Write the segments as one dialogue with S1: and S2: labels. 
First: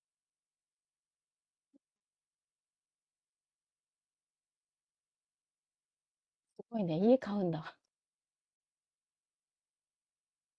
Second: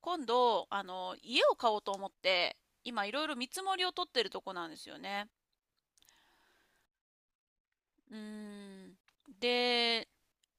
S1: 今度、家を買おうと思って、今いろいろ見積もりを取ってるとこなんですよね。
S2: すごいね、家買うんだ。
S1: うーん。で、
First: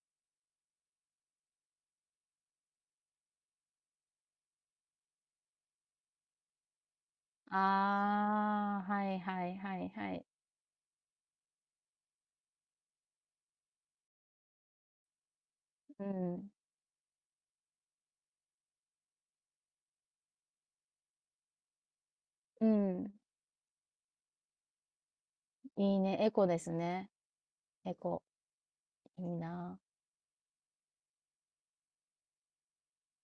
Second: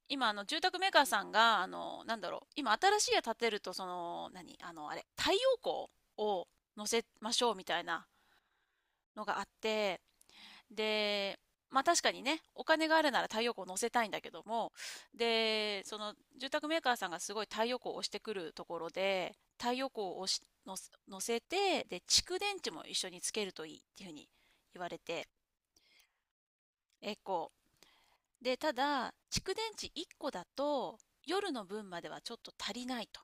S1: 今、住宅メーカーさんが、今新しい家建てると、その、何、あの、あれ、太陽光を乗せましょうみたいな
S2: ああ、はい
S1: のがあっ
S2: はいはい
S1: て、
S2: はい。
S1: で、まあ確かにね、お金があるなら太陽光を乗せたいんだけども、で、そ
S2: う
S1: の住
S2: ん。
S1: 宅メーカーさんがすごい太陽光を押してくるところで、太陽光を押しのせ乗せて、で、蓄電
S2: う
S1: 池も一緒
S2: ん。
S1: につけるといいっていうふうに言われて、
S2: いいね。エコですね。
S1: えこ
S2: エコ。
S1: う。で、ただ、
S2: いい
S1: 蓄電
S2: な。
S1: 池1個だと、夜の分まではちょっと足りないと。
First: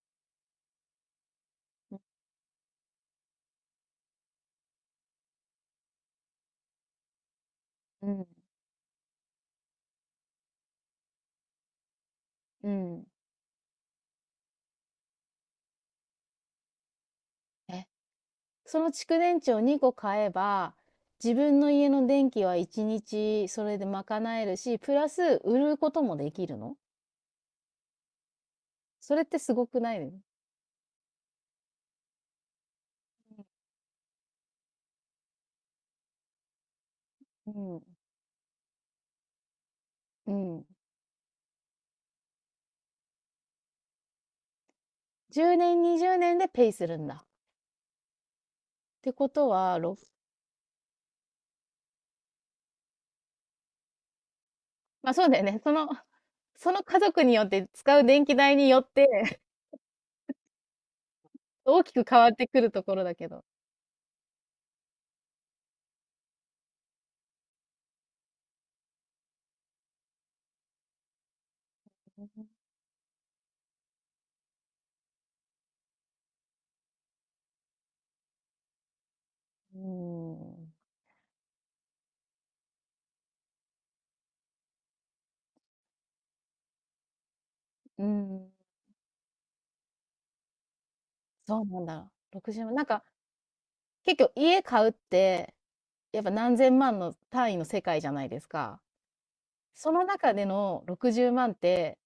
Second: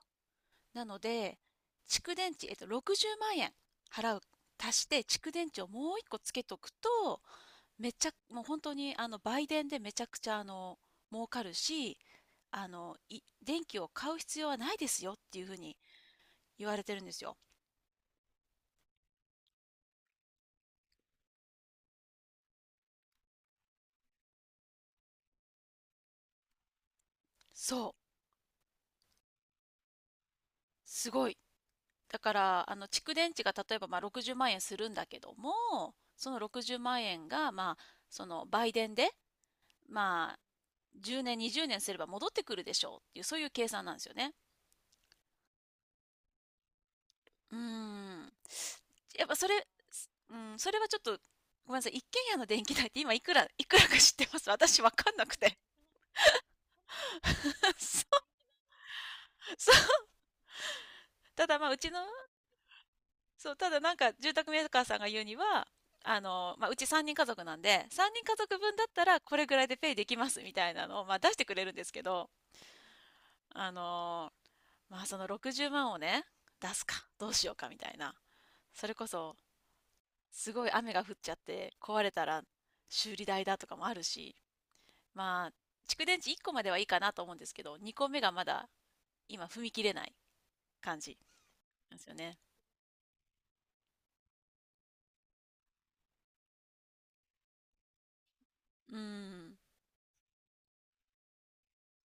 S1: なので、蓄電池、60万円払う、足して蓄電池をもう1個つけとくと、めっち
S2: う
S1: ゃ、
S2: ん。
S1: もう本当に、売電でめちゃくちゃ、儲かるし、
S2: うん。
S1: 電気を買う必要はないですよっていうふうに言われてるんですよ。
S2: え、その蓄電池を2個買えば、自分の家の電気は1日それで賄えるし、プラス売ることもできるの？
S1: そう。
S2: それってすごくない？
S1: すごい。だから、蓄電池が例えば、まあ、60万円するんだけども、その60万円
S2: う
S1: が、まあ、
S2: ん。
S1: その、売電で、
S2: う
S1: まあ、
S2: ん。
S1: 10年、20年すれば戻ってくるでしょうっていう、そういう計算なんですよね。
S2: 10年、20年でペイするんだ。
S1: うーん。
S2: って
S1: やっ
S2: こ
S1: ぱそ
S2: と
S1: れ、
S2: は、
S1: う
S2: ろっ
S1: ん、それはちょっと、ごめんなさい。一軒家の電気代って今いくらか知ってます、私わ
S2: ま、
S1: か
S2: あ
S1: ん
S2: そ
S1: な
S2: う
S1: く
S2: だよ
S1: て。
S2: ね。その家族によって 使
S1: そ
S2: う電気代によって
S1: う、そう。ただまあ、う
S2: 大
S1: ち
S2: き
S1: の、
S2: く変わってくるところだけど。
S1: そう、ただなんか住宅メーカーさんが言うには、まあ、うち3人家族なんで、3人家族分だったらこれぐらいでペイできますみたいなのを、まあ、出してくれるんですけど、
S2: う
S1: あのまあ、その60万をね、出すか、どうしようかみたいな。それこそ、
S2: ーん。
S1: すごい雨が降っちゃって壊れたら修理代だとかもあるし、まあ、蓄電池1個まではいいかなと思うんですけど、2
S2: う
S1: 個目がま
S2: ん、
S1: だ今踏み切れない感じ
S2: そうなん
S1: なんです
S2: だ。
S1: よね。
S2: 60万、なんか、結局家買うって、やっぱ何千万の単位の世界じゃないですか。
S1: うーん。
S2: その中での60万って、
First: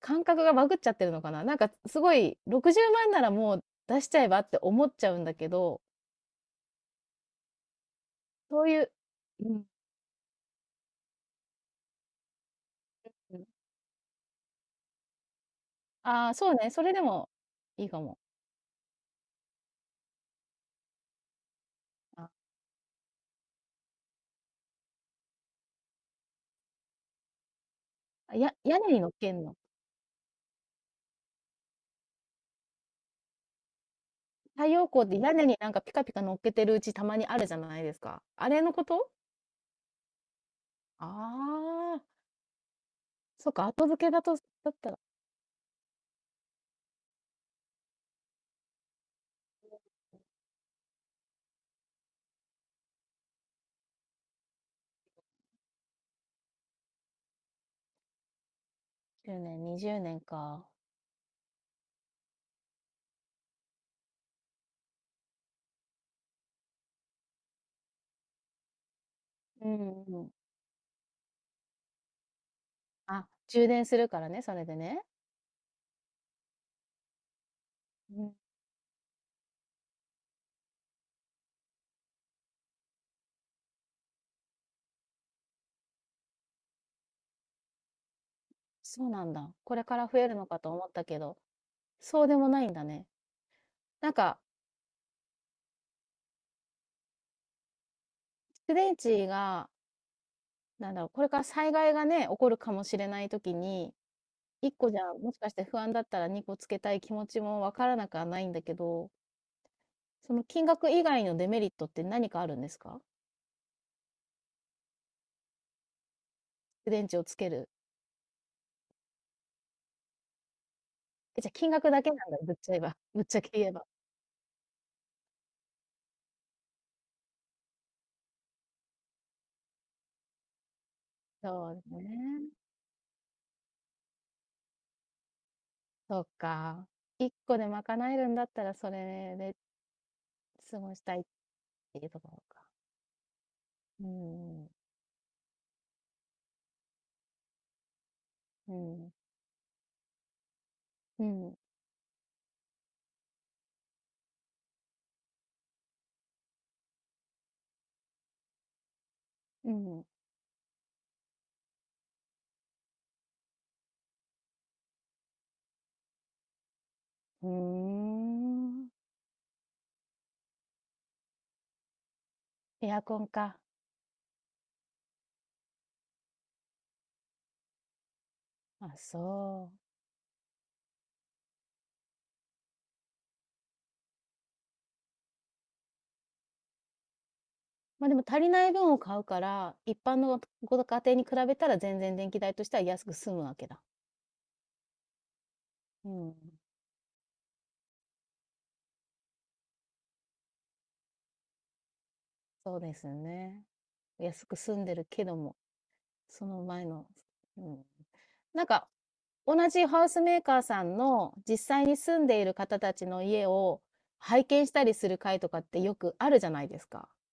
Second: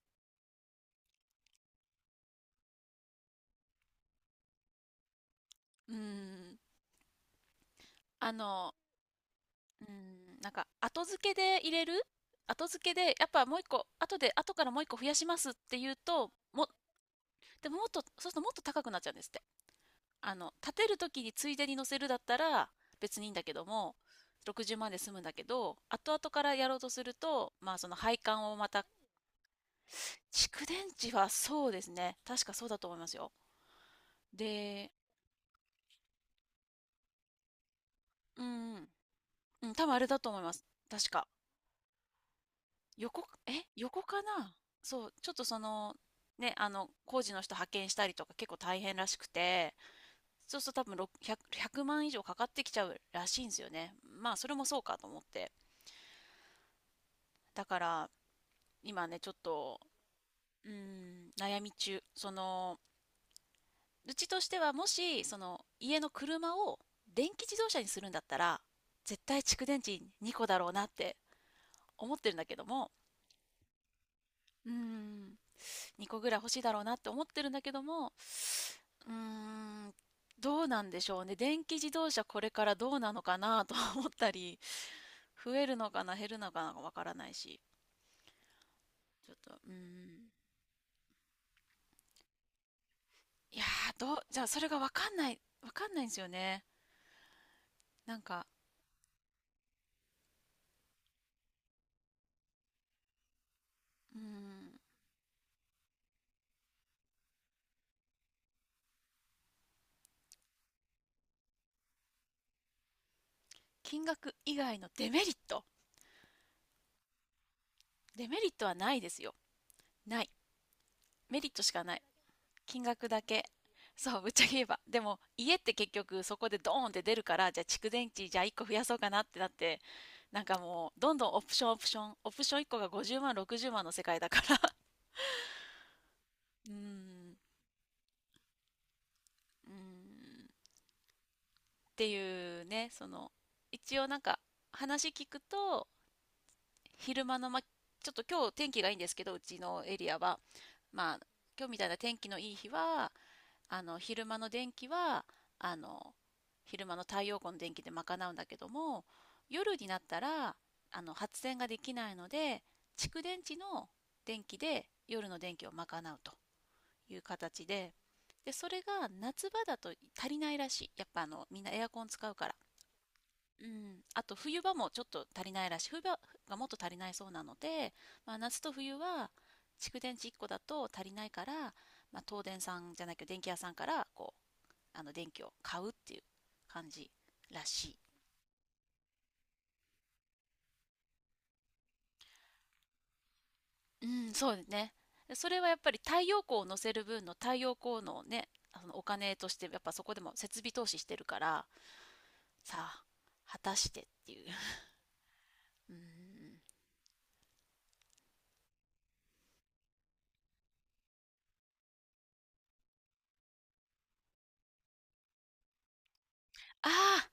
S2: 感覚がバグっちゃってるのかな。なんかすごい、60万ならもう出しちゃえばって思っちゃうんだけど、
S1: うーん。あ
S2: そう
S1: の、
S2: いう、うん。
S1: なんか後付けで、やっぱもう1個、後からもう1個増やしますって言う
S2: あ
S1: と、
S2: あ、そうね、それでも
S1: でもも
S2: い
S1: っ
S2: いか
S1: と、そ
S2: も。
S1: うするともっと高くなっちゃうんですって。建てる時についでに乗せるだったら別にいいんだけども、60万で済むんだけど、後々からやろうとすると、まあその配
S2: あ、
S1: 管
S2: や
S1: をま
S2: 屋
S1: た
S2: 根に乗っけんの？
S1: 蓄電池はそうですね。確かそうだと思いますよ。
S2: 太陽
S1: で、
S2: 光って屋根になんかピカピカ乗っけてるうちたまにあるじゃないですか。
S1: う
S2: あれのこ
S1: ん、
S2: と？
S1: うん、多分あれだと思います。
S2: あ
S1: 確か。
S2: あ、そっか、後
S1: 横
S2: 付け
S1: か
S2: だと
S1: な。
S2: だったら
S1: そう、ちょっとその、ね、工事の人派遣したりとか結構大変らしくて、そうすると多分ろっぴゃく100、100万以上かかってきちゃうらしいんですよね。まあ、それもそうかと思って。だから、今ね、ちょっ
S2: 10年、
S1: と、
S2: 20年か。
S1: 悩み中。その、うちとしてはもしその家の車を電気自動車にするんだったら絶対蓄
S2: う
S1: 電池
S2: んうん。
S1: 2個だろうなって思ってるんだけども、
S2: あ、充電するからね、それ
S1: うー
S2: でね。
S1: ん2個ぐらい欲しいだろうなって思ってるんだけども、
S2: うん。
S1: うーんどうなんでしょうね、電気自動車これからどうなのかなと思ったり、増えるのかな減るのかなわからないし、
S2: そうな
S1: ち
S2: ん
S1: ょっと
S2: だ。
S1: うー
S2: これから増える
S1: ん
S2: のかと思ったけど、そうでもないんだね。
S1: いやー
S2: なん
S1: どう
S2: か、
S1: じゃあそれがわかんないんですよね。なんか
S2: 蓄電池が、なんだろう、これから災害がね、起こるかもしれない時に、
S1: うー
S2: 1
S1: ん
S2: 個じゃ、もしかして不安だったら2個つけたい気持ちもわからなくはないんだけど、その金額以外のデメリットって何かあるんですか？
S1: 金額以外のデメリット。
S2: 蓄電池をつける。
S1: デメリットはないですよ。ない。メ
S2: え、
S1: リ
S2: じゃ、
S1: ット
S2: 金
S1: しか
S2: 額
S1: ない。
S2: だけなんだ、ぶっちゃえ
S1: 金
S2: ば
S1: 額 だ
S2: ぶっちゃ
S1: け。
S2: け言えば。
S1: そう、ぶっちゃけ言えば。でも、家って結局そこでドーンって出るから、じゃあ1個増やそうかなってなって、なんかもう、どんどんオプショ
S2: そ
S1: ン
S2: う
S1: オ
S2: で
S1: プ
S2: す
S1: ショ
S2: ね。
S1: ン、オプション1個が50万、60万の世界だから
S2: そっ
S1: うー
S2: か。1
S1: ん、
S2: 個で賄えるんだったら、それで
S1: うーん、
S2: 過ごしたいっ
S1: っ
S2: てい
S1: て
S2: うところ
S1: いう
S2: か。
S1: ね、その、一
S2: うー
S1: 応なんか、
S2: ん、
S1: 話聞くと、昼間の、ま、ちょっと今日天
S2: う
S1: 気がいいんで
S2: ん、
S1: すけど、うちのエリアは、まあ、
S2: うん、
S1: 今日みたいな天気のいい日は、昼間の電気は、あの、昼間の太陽光の電気で賄うんだけども、
S2: う
S1: 夜にな
S2: ん、う
S1: っ
S2: ん。
S1: たら、発電ができないので、蓄電池の電気で夜の電気を賄うという
S2: うー
S1: 形で、で、それ
S2: ん。
S1: が夏場だと足りないらしい。やっぱみんなエアコン使うから。
S2: エアコンか。
S1: うん。あと冬場もちょっと足りないらしい。冬場がもっと足りないそうなので、まあ夏と冬
S2: あ、
S1: は
S2: そう。
S1: 蓄電池1個だと足りないから、まあ東電さんじゃなきゃ電気屋さんからこう電気を買うっていう感じらしい。
S2: ま、でも足りない分を買うから、一般のご家庭に比べたら全然電気代としては安く済むわけだ。
S1: うん、そうですね。それはやっぱり
S2: う
S1: 太
S2: ん、
S1: 陽光を乗せる分の太陽光のね、あのお金としてやっぱそこでも設備投資してるから、
S2: そ
S1: さ
S2: うで
S1: あ、
S2: す
S1: 果
S2: ね。
S1: たしてってい
S2: 安
S1: う。
S2: く住んでるけども、
S1: うん。
S2: その前の、うん。なんか、同じハウスメーカーさんの実際に住んでいる方たちの家を拝見したりする会とかってよくあるじゃないです
S1: あ
S2: か。
S1: あ、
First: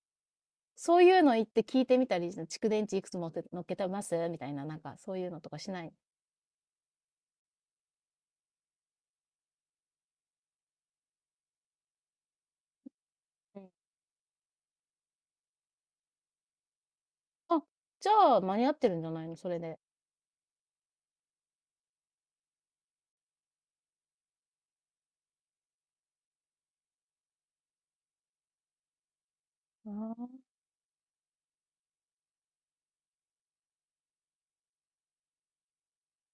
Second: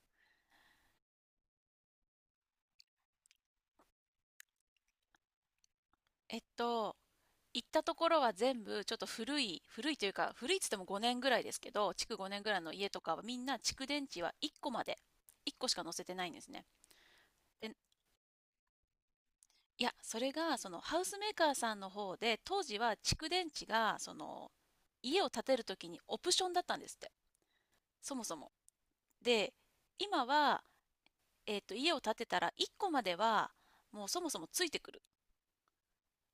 S2: そういうの行って聞いてみたり、蓄電池いくつ持って乗っけてますみたいな、なんかそういうのとかしない？
S1: えっと、行ったところは全部ちょっと古い、古いというか、古いっつっても5年ぐらいですけど、築5年ぐらいの家とかはみんな
S2: うん。
S1: 蓄電池は1個まで、1個しか載せてないんですね。
S2: あ、
S1: で、
S2: じゃあ間に合ってるんじゃないの？それで。
S1: いや、それが、その、ハウスメーカーさんの方で、当時は蓄電池が、その、家を建てるときにオプションだったんですって。そもそも。で、
S2: うー
S1: 今
S2: ん。
S1: は、家を建てたら1個までは、もうそもそもついてくる。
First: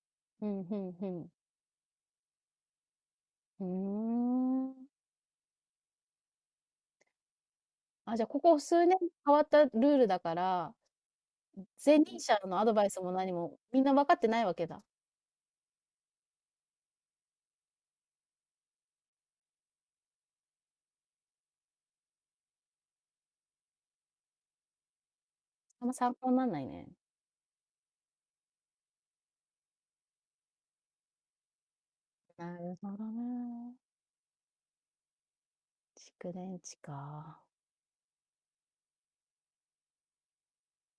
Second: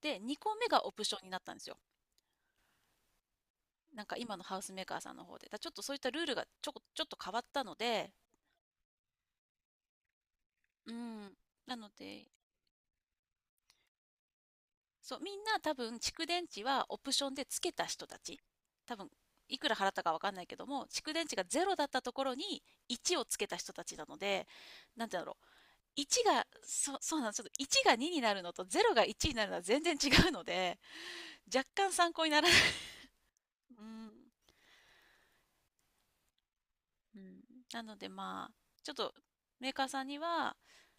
S1: で、2
S2: う
S1: 個
S2: ん、う
S1: 目が
S2: ん
S1: オプ
S2: う
S1: ショ
S2: ん。
S1: ンに
S2: う
S1: なったんですよ。
S2: ー
S1: なんか今のハウスメー
S2: ん。
S1: カーさんの方で。だからちょっとそういったルールがちょっと変わったので、
S2: あ、じゃあここ数年変わったルールだから、
S1: うん。なの
S2: 前任
S1: で、
S2: 者のアドバイスも何も、みんな分かってないわけだ。
S1: そう、みんな多分蓄電池はオプションでつけた人たち。多分、いくら払ったかわかんないけども、蓄電池がゼロだったところに1をつけた人たちなので、なんて言うんだろう。
S2: あんま参
S1: 1
S2: 考に
S1: が、
S2: なんないね。
S1: そうなんですよ。いちょっとが2になるのとゼロが1になるのは全然違うので、若干参考にならな
S2: な
S1: い。
S2: るほどね。
S1: うん。
S2: 蓄電池
S1: うん。
S2: か。
S1: なのでまあ、ちょっとメーカーさんには、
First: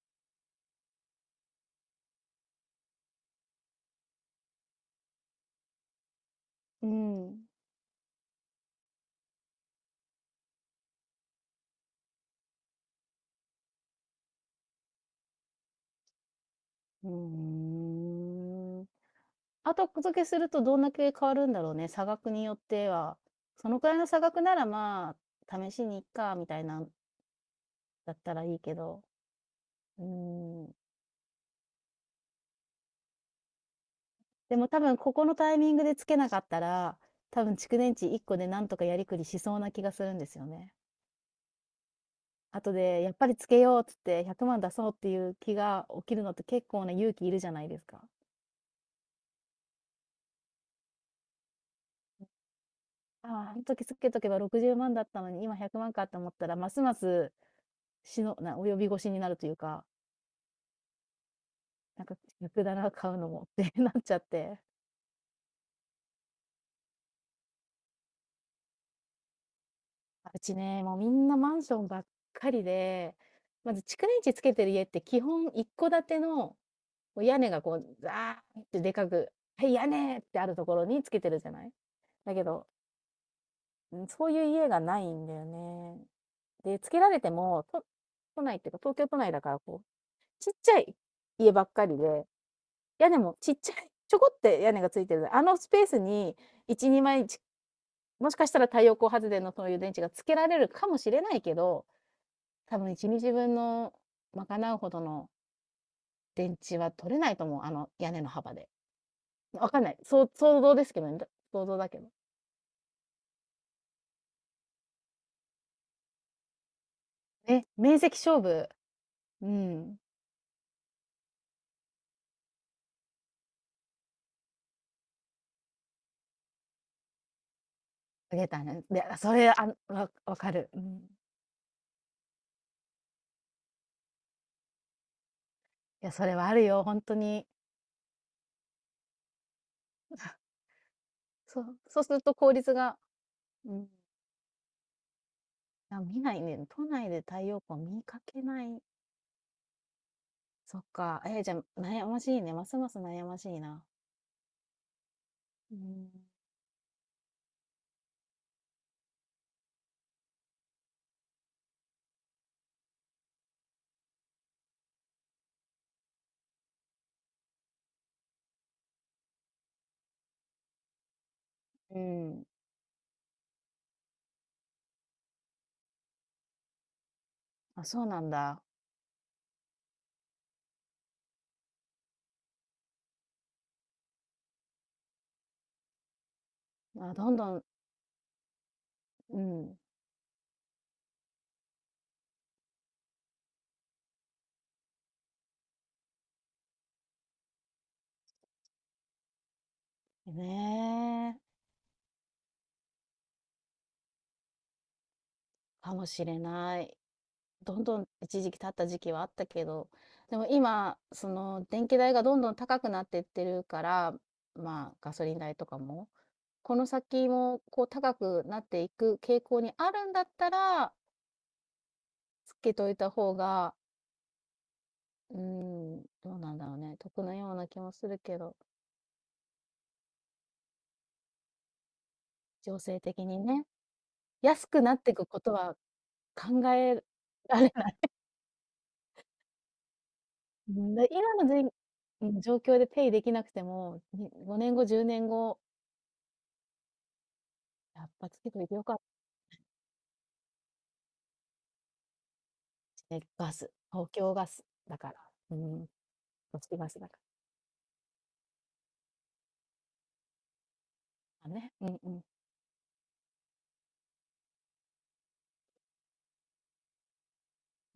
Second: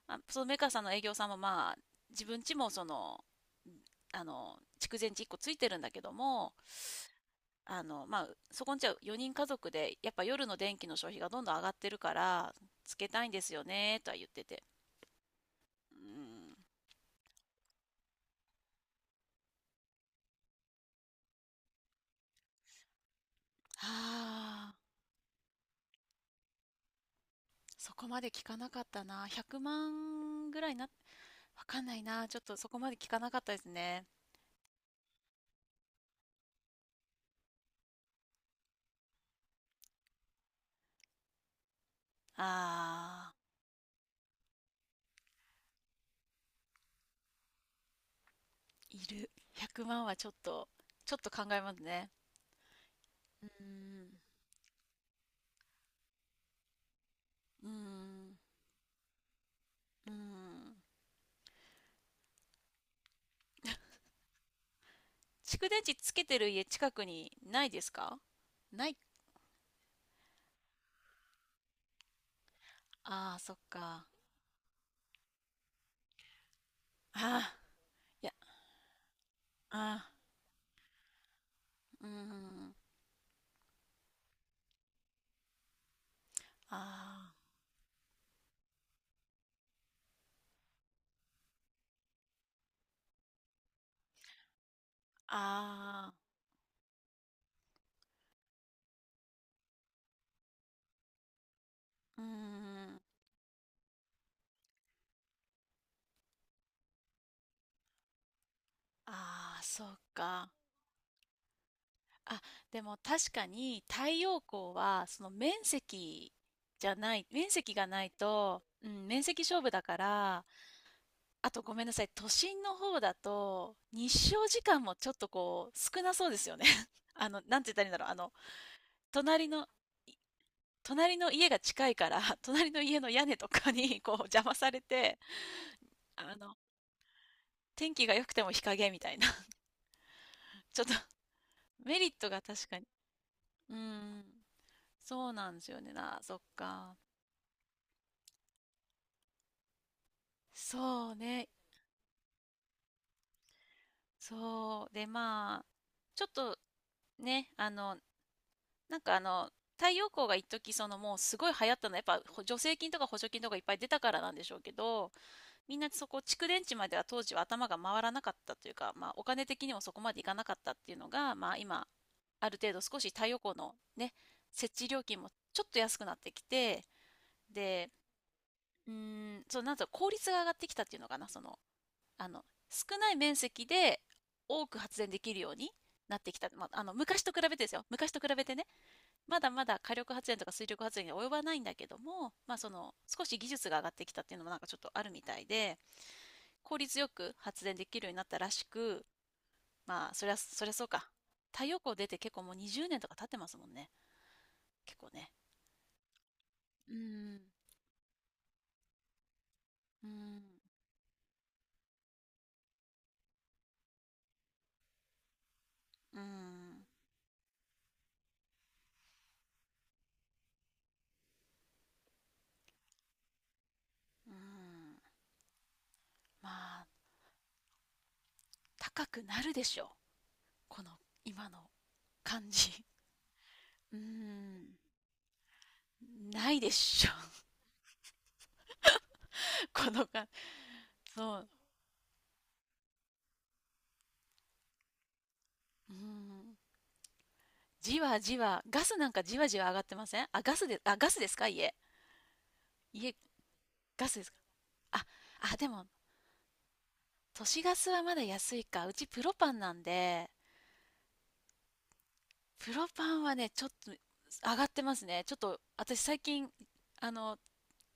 S1: あ、そのメーカーさんの営業さんもまあ、自分ちもその、蓄電池1個ついてるんだけども、
S2: うん。う
S1: まあ、そこんちは4人家族で、やっぱ夜の電気の消費がどんどん上がってるから、つけたいんですよね、とは言ってて。うん。
S2: ーん。後付けするとどんだけ変わるんだろうね、差額によっては。その
S1: は
S2: くらいの差額なら、
S1: あ、
S2: まあ、試しにいっかみたいなん
S1: そこ
S2: だっ
S1: まで
S2: た
S1: 聞
S2: らい
S1: か
S2: い
S1: な
S2: け
S1: かっ
S2: ど。
S1: たな。100
S2: う
S1: 万ぐ
S2: ー
S1: ら
S2: ん。
S1: いな、わかんないな。ちょっとそこまで聞かなかったですね。
S2: でも多分ここのタイミングで付けなかったら、多分蓄電池1個でなんとかやりくりしそうな気がするんですよね。後でやっぱ
S1: ああ、
S2: りつけようっつって100万出そうっていう気が起きるのって結構な勇気いるじゃないですか。
S1: いる。100万はちょっと、考えますね。
S2: あ
S1: う
S2: あ、あん時つ
S1: ー
S2: け
S1: ん。
S2: とけば60万だったのに今100万かって思ったら、ますます
S1: うー
S2: しの
S1: ん。
S2: な及び腰になるというか、
S1: うーん。
S2: なんか逆だな、買うのもって なっちゃって。
S1: 蓄電池つけてる家近くにないですか？ない。
S2: あ、うちね、もうみんなマンションばっかりで、
S1: ああ、そっ
S2: まず蓄
S1: か。
S2: 電池つけてる家って基本1戸建ての
S1: あ
S2: こう屋根
S1: あ、
S2: がこう
S1: いや、
S2: ザーってでかく、はい、
S1: あ
S2: 屋
S1: あ。
S2: 根ってあるところにつけてるじゃない。
S1: うー
S2: だけど、
S1: ん。
S2: うん、そういう家がないんだよね。で、つけられ
S1: あ
S2: ても、都内っていうか、東京都内だからこう、ちっちゃい家ばっかりで、屋根もちっちゃい、ちょこって屋根がついてる、
S1: あ。
S2: あのスペース
S1: ああ。
S2: に1、2枚、もしかしたら太陽光発電のそういう電池がつけられるかもしれないけど、
S1: うー
S2: 多分
S1: ん。
S2: 1日分の賄うほどの電池は取れないと思う、あの屋根の幅で。
S1: ああ、
S2: わか
S1: そ
S2: んない。
S1: う
S2: そう
S1: か。
S2: 想像ですけどね、想像だけど。
S1: あ、でも確かに太陽光はその面積じゃない、面
S2: ね、
S1: 積が
S2: 面
S1: ない
S2: 積勝
S1: と、
S2: 負。
S1: うん、面積
S2: う
S1: 勝負だか
S2: ん。
S1: ら、あとごめんなさい、都心の方だと日照時間もちょっとこう少なそうですよね。なんて言ったらいいんだろう。
S2: 出たね。で、そ
S1: 隣
S2: れ、あ、
S1: の、
S2: わ
S1: い
S2: わかる。うん。
S1: 隣の家が近いから、隣の家の屋根とかにこう邪魔されて、
S2: いや、そ
S1: あ
S2: れはあ
S1: の、
S2: るよ、ほんとに。
S1: 天気が良くても日陰みたいな。ちょっと
S2: そう、
S1: メ
S2: そう
S1: リ
S2: す
S1: ッ
S2: る
S1: ト
S2: と
S1: が
S2: 効
S1: 確
S2: 率
S1: かに。
S2: が、う
S1: う
S2: ん。
S1: ん。そうなんですよね。
S2: あ、見な
S1: そっ
S2: いね。都
S1: か。
S2: 内で太陽光見かけない。そっ
S1: そう
S2: か。えー、
S1: ね。
S2: じゃあ、悩ましいね。ますます悩ましいな。
S1: そう。で、まあ、
S2: うん。
S1: ちょっとね、なんかあの、太陽光が一時もうすごい流行ったのはやっぱ助成金とか補助金とかいっぱい出たからなんでしょうけど、みんなそこ蓄電池までは当時は頭が回らなかったというか、まあ、お金的にもそこまでいかなかったっていうのが、まあ、今
S2: うん。
S1: ある程度少し太陽光のね設置料金もちょっと安くなってきて、
S2: あ、
S1: で、
S2: そうなんだ。
S1: うーそう、なんぞ効率が上がってきたっていうのかな、その、あの、少ない面積で多く発電できるようになってきた。まあ、
S2: あ、
S1: 昔
S2: ど
S1: と
S2: ん
S1: 比
S2: ど
S1: べて
S2: ん、
S1: ですよ。昔と比べてね、
S2: う
S1: まだま
S2: ん。
S1: だ火力発電とか水力発電には及ばないんだけども、まあ、その、少し技術が上がってきたっていうのもなんかちょっとあるみたいで、効率よく発電できるようになったらしく、まあ、そりゃそうか。
S2: ねえ、
S1: 太陽光出て結構もう20年とか経ってますもんね。結構ね。
S2: かもしれな
S1: うー
S2: い。
S1: ん、
S2: どんどん一時期経った時期はあったけど、
S1: うー
S2: で
S1: ん、
S2: も今、その、電気代がどんどん高くなってってるから、まあ、ガソリン代とかも、
S1: うー
S2: この
S1: ん、
S2: 先も、こう、高くなっていく傾向にあるんだったら、つけといた方が、
S1: うーん。
S2: うーん、どう
S1: ま
S2: なんだろう
S1: あ、
S2: ね、得なような気もするけど、
S1: 高くなるでしょう。この今の感
S2: 情
S1: じ。
S2: 勢的にね。
S1: うー
S2: 安
S1: ん、
S2: くなっていくことは
S1: ない
S2: 考
S1: で
S2: え
S1: しょ。
S2: られない。
S1: この感
S2: うん、で、
S1: じ、
S2: 今
S1: そ
S2: の
S1: う。
S2: じんうん、状況でペイできなくても、5年後、10年後、
S1: うーん。じ
S2: やっ
S1: わ
S2: ぱ
S1: じ
S2: つけと
S1: わ、
S2: いて
S1: ガ
S2: よか
S1: ス
S2: った
S1: なんかじわじわ上がってません？あ、ガスで、あ、ガスですか、家。
S2: です
S1: 家、
S2: ね、ガス、
S1: ガ
S2: 東
S1: スです
S2: 京
S1: か、
S2: ガスだ
S1: あ、
S2: から。う
S1: あ、でも、
S2: ん、都市ガスだか
S1: 都市ガスはまだ安いか。うちプロパンなんで、
S2: らね。うん
S1: プロパンはね、ちょっと上がってますね。ちょっと、私最近、あの、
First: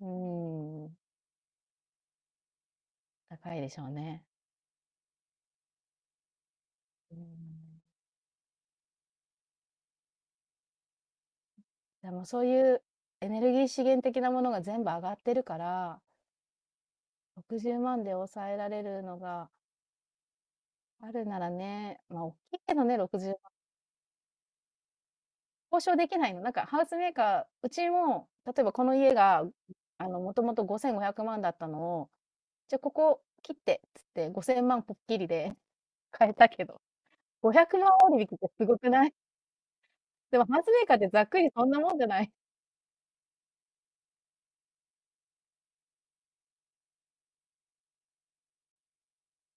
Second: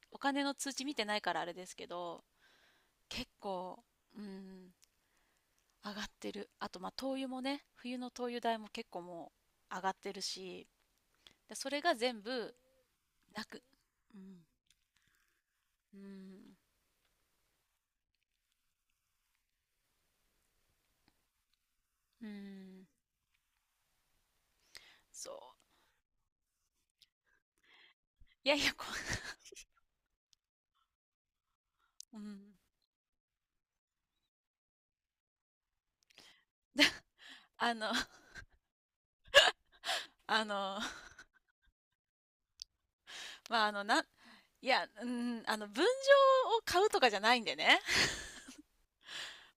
S2: う
S1: お金の通知
S2: ん。うー
S1: 見
S2: ん、
S1: てないからあれですけど、結
S2: 高いでし
S1: 構、
S2: ょう
S1: うー
S2: ね。
S1: ん、上がってる。あと、まあ、灯
S2: うー
S1: 油もね、
S2: ん。
S1: 冬の灯油代も結構もう上がってるし、で、それが
S2: で
S1: 全
S2: もそう
S1: 部
S2: いうエネ
S1: な
S2: ルギ
S1: く。
S2: ー資源
S1: う
S2: 的なも
S1: ん。
S2: のが全部上がってるか
S1: う
S2: ら、
S1: ん。
S2: 60万で抑えられるのがあるならね、まあ、
S1: う
S2: 大きいけど
S1: ん。
S2: ね、60万。
S1: そう。
S2: 交渉できないの？なんか、ハウスメーカー、うちも、
S1: い
S2: 例
S1: や
S2: え
S1: いや、
S2: ばこの家が、あの、もともと5500万だったのを、
S1: うん。
S2: じゃあここ切って、つって5000万ぽっきりで 買えたけど、500
S1: あの、
S2: 万割引ってすごくない？ で
S1: あ
S2: もハウス
S1: の、
S2: メーカーってざっくりそんなもんじゃない？
S1: まあ、いや、うん、分譲を買うとかじゃないんでね。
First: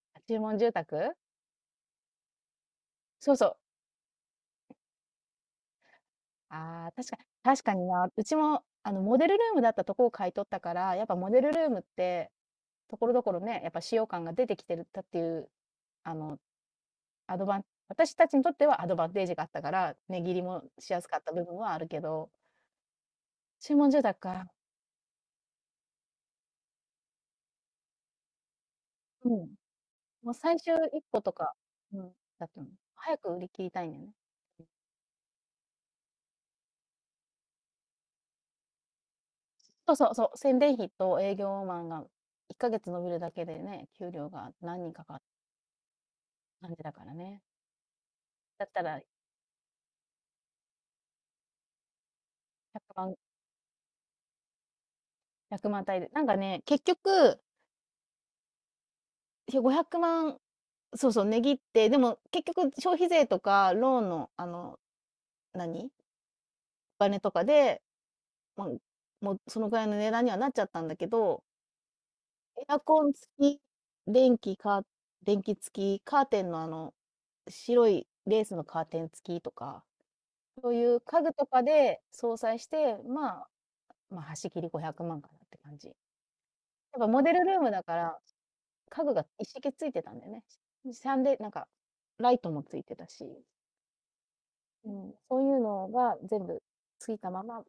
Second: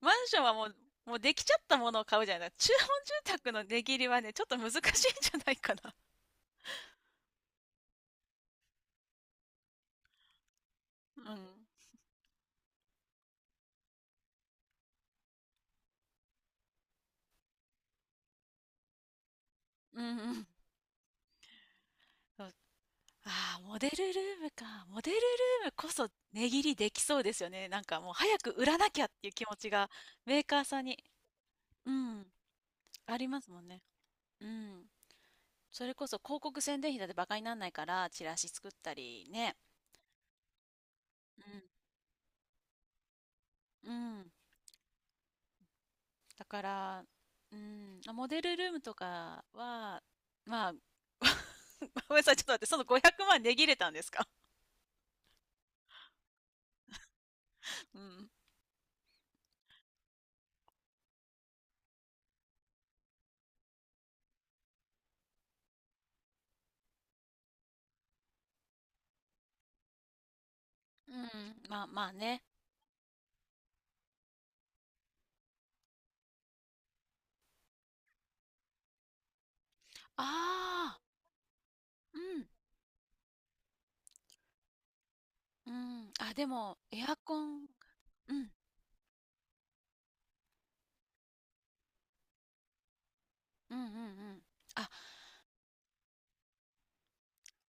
S1: マン ショ
S2: 注
S1: ンは
S2: 文
S1: も
S2: 住
S1: う、
S2: 宅、
S1: できちゃったものを買うじゃない。中本住
S2: そうそ
S1: 宅
S2: う。
S1: の値切りはね、ちょっと難しいんじゃないかな。
S2: ああ、確かに、確かにな。うちも、あの、モデルルームだったとこを買い取ったから、やっぱ
S1: う
S2: モ
S1: ん。
S2: デルルームって、ところどころね、やっぱ使用感が出てきてるっていう、あの、アドバン私たちにとってはアドバンテージがあったから、
S1: うんう
S2: 値切り
S1: ん。
S2: もしやすかった部分はあるけど、
S1: そう、ああ、
S2: 注
S1: モデ
S2: 文住
S1: ルル
S2: 宅
S1: ーム
S2: か、
S1: か。モデルルームこそ値切りできそうですよね。なんかもう早く売らなきゃって
S2: う
S1: い
S2: ん、
S1: う気持ちが
S2: もう
S1: メー
S2: 最
S1: カー
S2: 終
S1: さんに、
S2: 一歩とか、
S1: う
S2: うん、
S1: ん、
S2: だったの。早
S1: あり
S2: く売
S1: ま
S2: り
S1: すも
S2: 切
S1: ん
S2: り
S1: ね。
S2: たいんだよね。
S1: うん。それこそ広告宣伝費だってバカにならないから、チラシ作ったりね。
S2: そうそうそう、宣伝費と営業マンが1か月伸びるだけでね、
S1: うん。う
S2: 給料
S1: ん。
S2: が何人か
S1: だか
S2: 感じだ
S1: ら、
S2: からね。
S1: うん。あ、モデルル
S2: だっ
S1: ーム
S2: た
S1: と
S2: ら
S1: かは、まあ、ごめんなさい、ちょっと待って、その
S2: 100
S1: 500
S2: 万
S1: 万値切れたんですか？
S2: 1万単位で、なんかね、結局、
S1: うん。
S2: 500万、そうそう、値切って、でも結局消費税とかローンの、あの、何、お金とかで、まあ、もうそのぐらいの値段にはなっちゃったんだけ
S1: う
S2: ど、
S1: ん。まあまあね。
S2: エアコン付き、電気か電気付き、カーテンのあの、白いレースのカーテン付きとか、そうい
S1: あ
S2: う
S1: あ、
S2: 家具とかで
S1: う
S2: 相
S1: ん。
S2: 殺して、まあ、まあ、端切り500万かなって
S1: う
S2: 感じ。や
S1: ん。あ、でも、
S2: っ
S1: エ
S2: ぱ
S1: ア
S2: モデ
S1: コ
S2: ルルー
S1: ン、
S2: ムだから、
S1: うん。
S2: 家具が一式ついてたんだよね。し3でなんか、ライトもついてたし。
S1: うんうんうん、あ
S2: うん、そういうのが全部ついたまま、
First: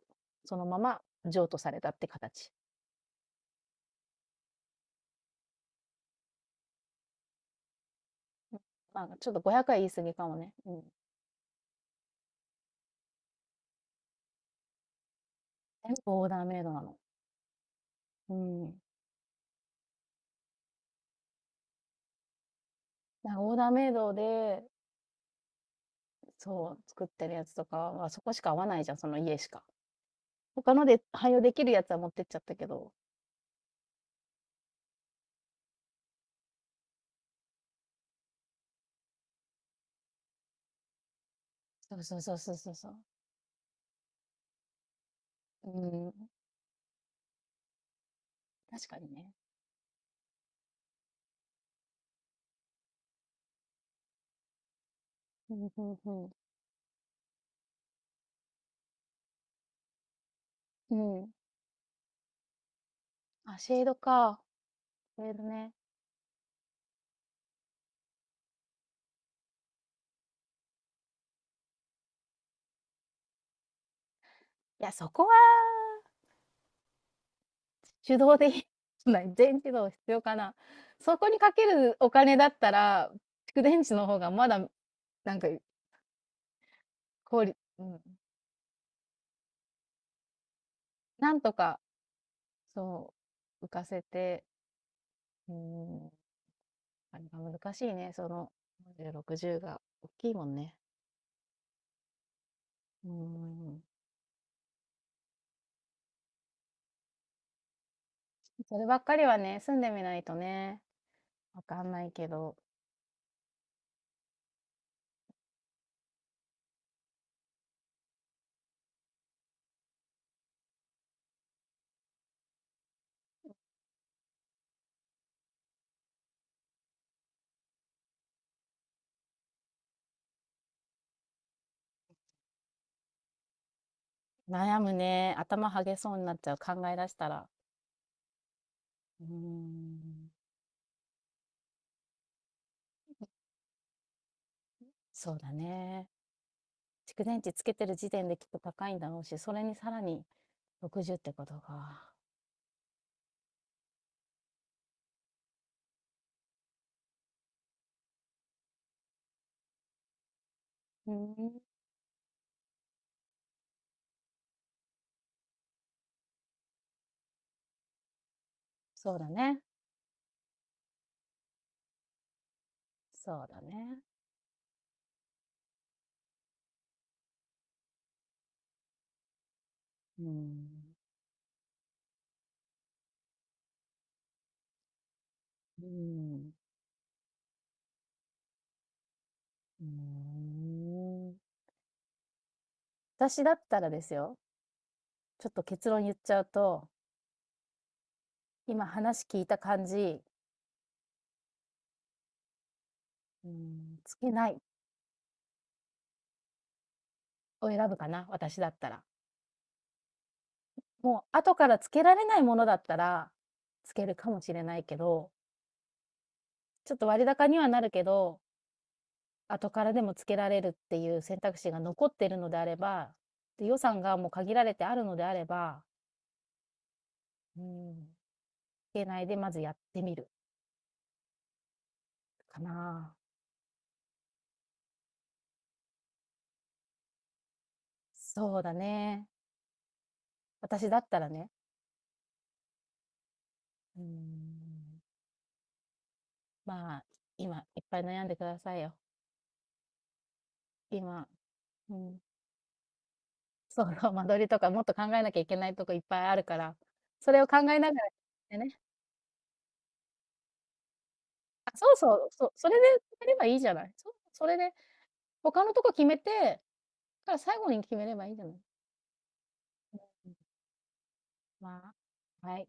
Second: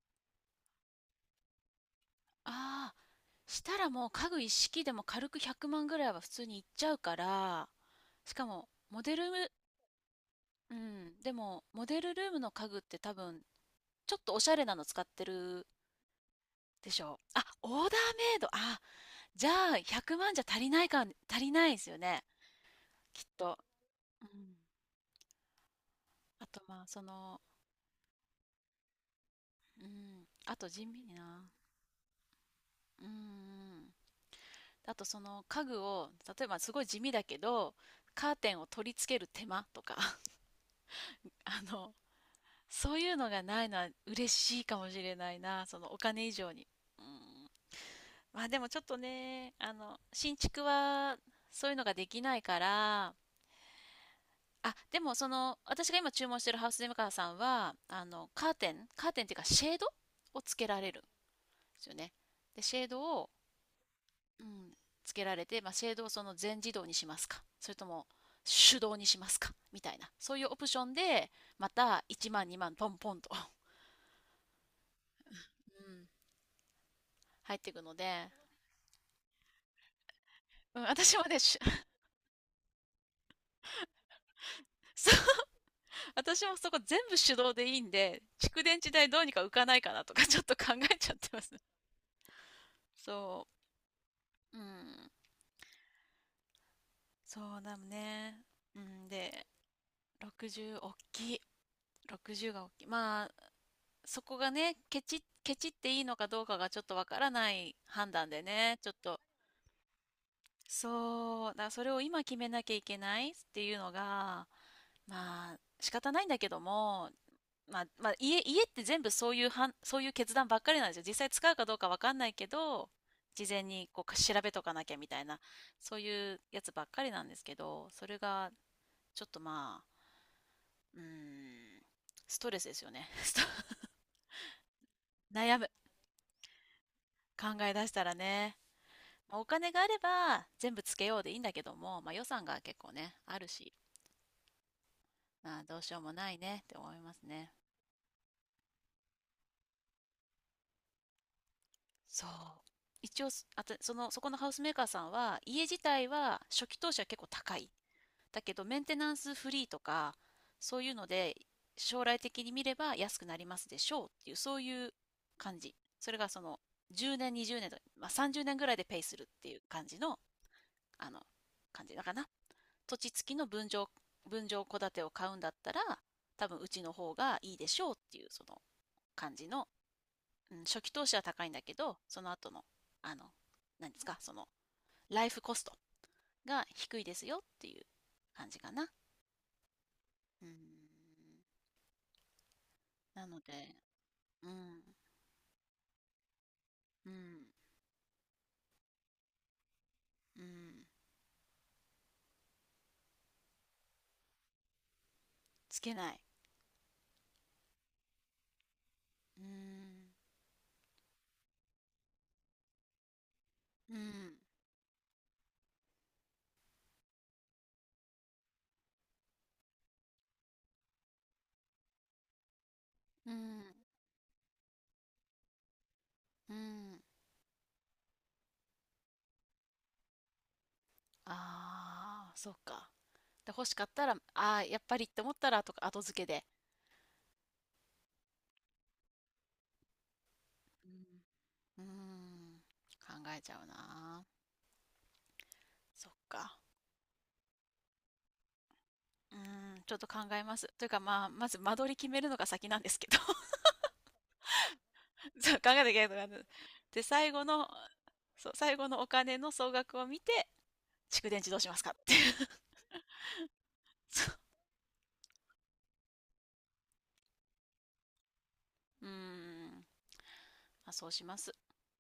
S2: そのまま譲渡されたって形。
S1: あ、あ、したらもう家具一式でも軽く100万ぐらいは普通にいっちゃうから、しか
S2: うん、
S1: もモ
S2: ま
S1: デ
S2: あ、ち
S1: ル
S2: ょっと
S1: ル
S2: 500は言い過ぎかもね。う
S1: う
S2: ん。
S1: ん、でもモデルルームの家具って多分ちょっとおしゃれなの使ってる
S2: 全部オーダーメイドな
S1: で
S2: の。
S1: しょう、あ、オーダーメ
S2: う
S1: イド、あ、
S2: ん。
S1: じゃあ100万じゃ足りないか、足りないですよね、きっ
S2: なんかオー
S1: と、
S2: ダーメイド
S1: うん、
S2: で、
S1: あと
S2: そう、
S1: まあそ
S2: 作ってる
S1: の
S2: やつとかはそこしか合わないじゃん、その家しか。
S1: うん、あと
S2: 他
S1: 地
S2: の
S1: 味
S2: で
S1: に
S2: 汎用
S1: な
S2: できるやつは持ってっちゃったけど。
S1: うん、あと、その家具を、例えばすごい地味だけどカーテンを取り付ける手間とか、あの、
S2: そうそうそうそうそうそ
S1: そ
S2: う。
S1: ういうのがないのは嬉しいかもしれないな、
S2: う
S1: そのお
S2: ん、
S1: 金以上に。うん。まあでもちょっ
S2: 確
S1: と
S2: かにね。
S1: ね、新築はそういうのができないから、あ、でもそ
S2: う
S1: の、
S2: ん、う
S1: 私が今
S2: ん
S1: 注
S2: う
S1: 文してるハウスデメーカーさんは、カーテンっていうかシェードをつけられるんで
S2: ん。うん。
S1: すよね。で、シェードを、
S2: あ、シェードか。
S1: うん、つ
S2: シ
S1: け
S2: ェ
S1: ら
S2: ード
S1: れて、まあ、
S2: ね。
S1: シェードをその全自動にしますか、それとも手動にしますか、みたいな、そういうオプションで、また1万、2万、ポンポンと、
S2: いや、そこは
S1: うん、入っていくので、
S2: 手動でいいじゃない、全自動必要かな。
S1: うん、私
S2: そ
S1: も
S2: こ
S1: ね、
S2: にかけるお金だったら、蓄電池の方がまだ
S1: そう、
S2: なんか、
S1: 私もそこ全部手
S2: 効
S1: 動
S2: 率、
S1: でいい
S2: う
S1: ん
S2: ん、
S1: で、蓄電池代どうにか浮かないかなとか ちょっと考えちゃって
S2: な
S1: ま
S2: ん
S1: す
S2: と
S1: ね。
S2: か、そ
S1: そ
S2: う、浮かせて、
S1: う、うん、
S2: うん、あれが
S1: そう
S2: 難
S1: だ
S2: しいね、そ
S1: ね。
S2: の
S1: うん、
S2: 40、
S1: で、
S2: 60が大きいもんね。
S1: 60大きい。60が大きい。
S2: う
S1: まあ、
S2: ん。
S1: そこがね、ケチっていいのかどうかがちょっとわからない判断でね、
S2: それ
S1: ちょ
S2: ば
S1: っ
S2: っか
S1: と。
S2: りはね、住んでみないとね、
S1: そう、だ
S2: わ
S1: から
S2: か
S1: それ
S2: ん
S1: を
S2: ない
S1: 今
S2: け
S1: 決め
S2: ど、
S1: なきゃいけないっていうのが、まあ、仕方ないんだけども、まあ、まあ、家って全部そういうそういう決断ばっかりなんですよ。実際使うかどうかわかんないけど、事前にこう調べとかなきゃみたいな、そういうやつばっかりなんですけど、それがちょっとまあ、うーん、ストレスですよね。
S2: 悩むね、
S1: 悩む。
S2: 頭はげそうになっちゃう、考え出した
S1: 考
S2: ら。
S1: え出したらね。
S2: う
S1: まあお金があれ
S2: ん、
S1: ば全部つけようでいいんだけども、まあ予算が結構ね、あるし、
S2: そうだ
S1: まあどうしよう
S2: ね。
S1: もないねって思います
S2: 蓄電
S1: ね。
S2: 池つけてる時点できっと高いんだろうし、それにさらに60ってことか。
S1: そう。一応、あと、その、そこのハウスメーカーさんは、家自体は初期投資は結構高い。だけどメンテナンスフリーとかそういうの
S2: う
S1: で
S2: ん、
S1: 将来的に見れば安くなりますでしょうっていうそういう感じ、それがその10年20年と、まあ、30年ぐらいでペイ
S2: そ
S1: す
S2: う
S1: るっ
S2: だ
S1: てい
S2: ね。
S1: う感じの、あの感じだかな、土地付きの
S2: そうだね。
S1: 分譲戸建てを買うんだったら多分うちの方がいいでしょうっていうその感じの、
S2: う
S1: うん、初期
S2: ん。
S1: 投資は高いんだけどその後の、あの何ですか、そのライフコスト
S2: うん。
S1: が低いですよっていう感じかな、うーん。
S2: うん。
S1: なの
S2: 私だっ
S1: で、
S2: たらですよ、
S1: うん、
S2: ちょっと結論言っちゃうと、
S1: うん、
S2: 今話聞いた感じ、
S1: うん、
S2: うん、つけない
S1: つけない。
S2: を選ぶかな、私だったら。
S1: うん、
S2: もう後からつけられないものだったら、
S1: う
S2: つけるか
S1: ん、
S2: もしれないけど、ちょっと割高にはなるけど、後からでもつけられるっていう選択肢が残ってるのであれば、
S1: うん、
S2: で、予算がもう限られてあるのであれば、
S1: うん。
S2: うん、つけないでまずやってみる
S1: ああ、そっ
S2: か
S1: か。
S2: な。
S1: で、欲しかったら、ああ、やっぱりって思ったら、とか、後付けで。
S2: そうだね。私だったらね、
S1: うん、うん、考えちゃう
S2: う
S1: な。
S2: ん、
S1: そっか。
S2: まあ、今いっぱい悩んでくださいよ。
S1: うん、ちょっと考えます。というか、ま
S2: 今、
S1: あ、まず間取り
S2: う
S1: 決め
S2: ん、
S1: るのが先なんですけど。
S2: そう、間取りとかもっと考えなき ゃい
S1: そ
S2: け
S1: う、
S2: な
S1: 考
S2: い
S1: えな
S2: と
S1: きゃい
S2: こい
S1: け
S2: っぱい
S1: ない
S2: あ
S1: のが、
S2: るから、
S1: で、最
S2: それ
S1: 後
S2: を考
S1: の、
S2: えながら
S1: そう、
S2: で
S1: 最
S2: ね、
S1: 後のお金の総額を見て、蓄電池どうし
S2: あ、
S1: ますか
S2: そう
S1: って
S2: そ
S1: い
S2: う、
S1: う。
S2: そう、それで決めればいいじゃない。そう、
S1: そ
S2: それで他のとこ決めて、最後に決めればいいじゃない？
S1: う。うーん。まあ、そうします。
S2: まあ、はい、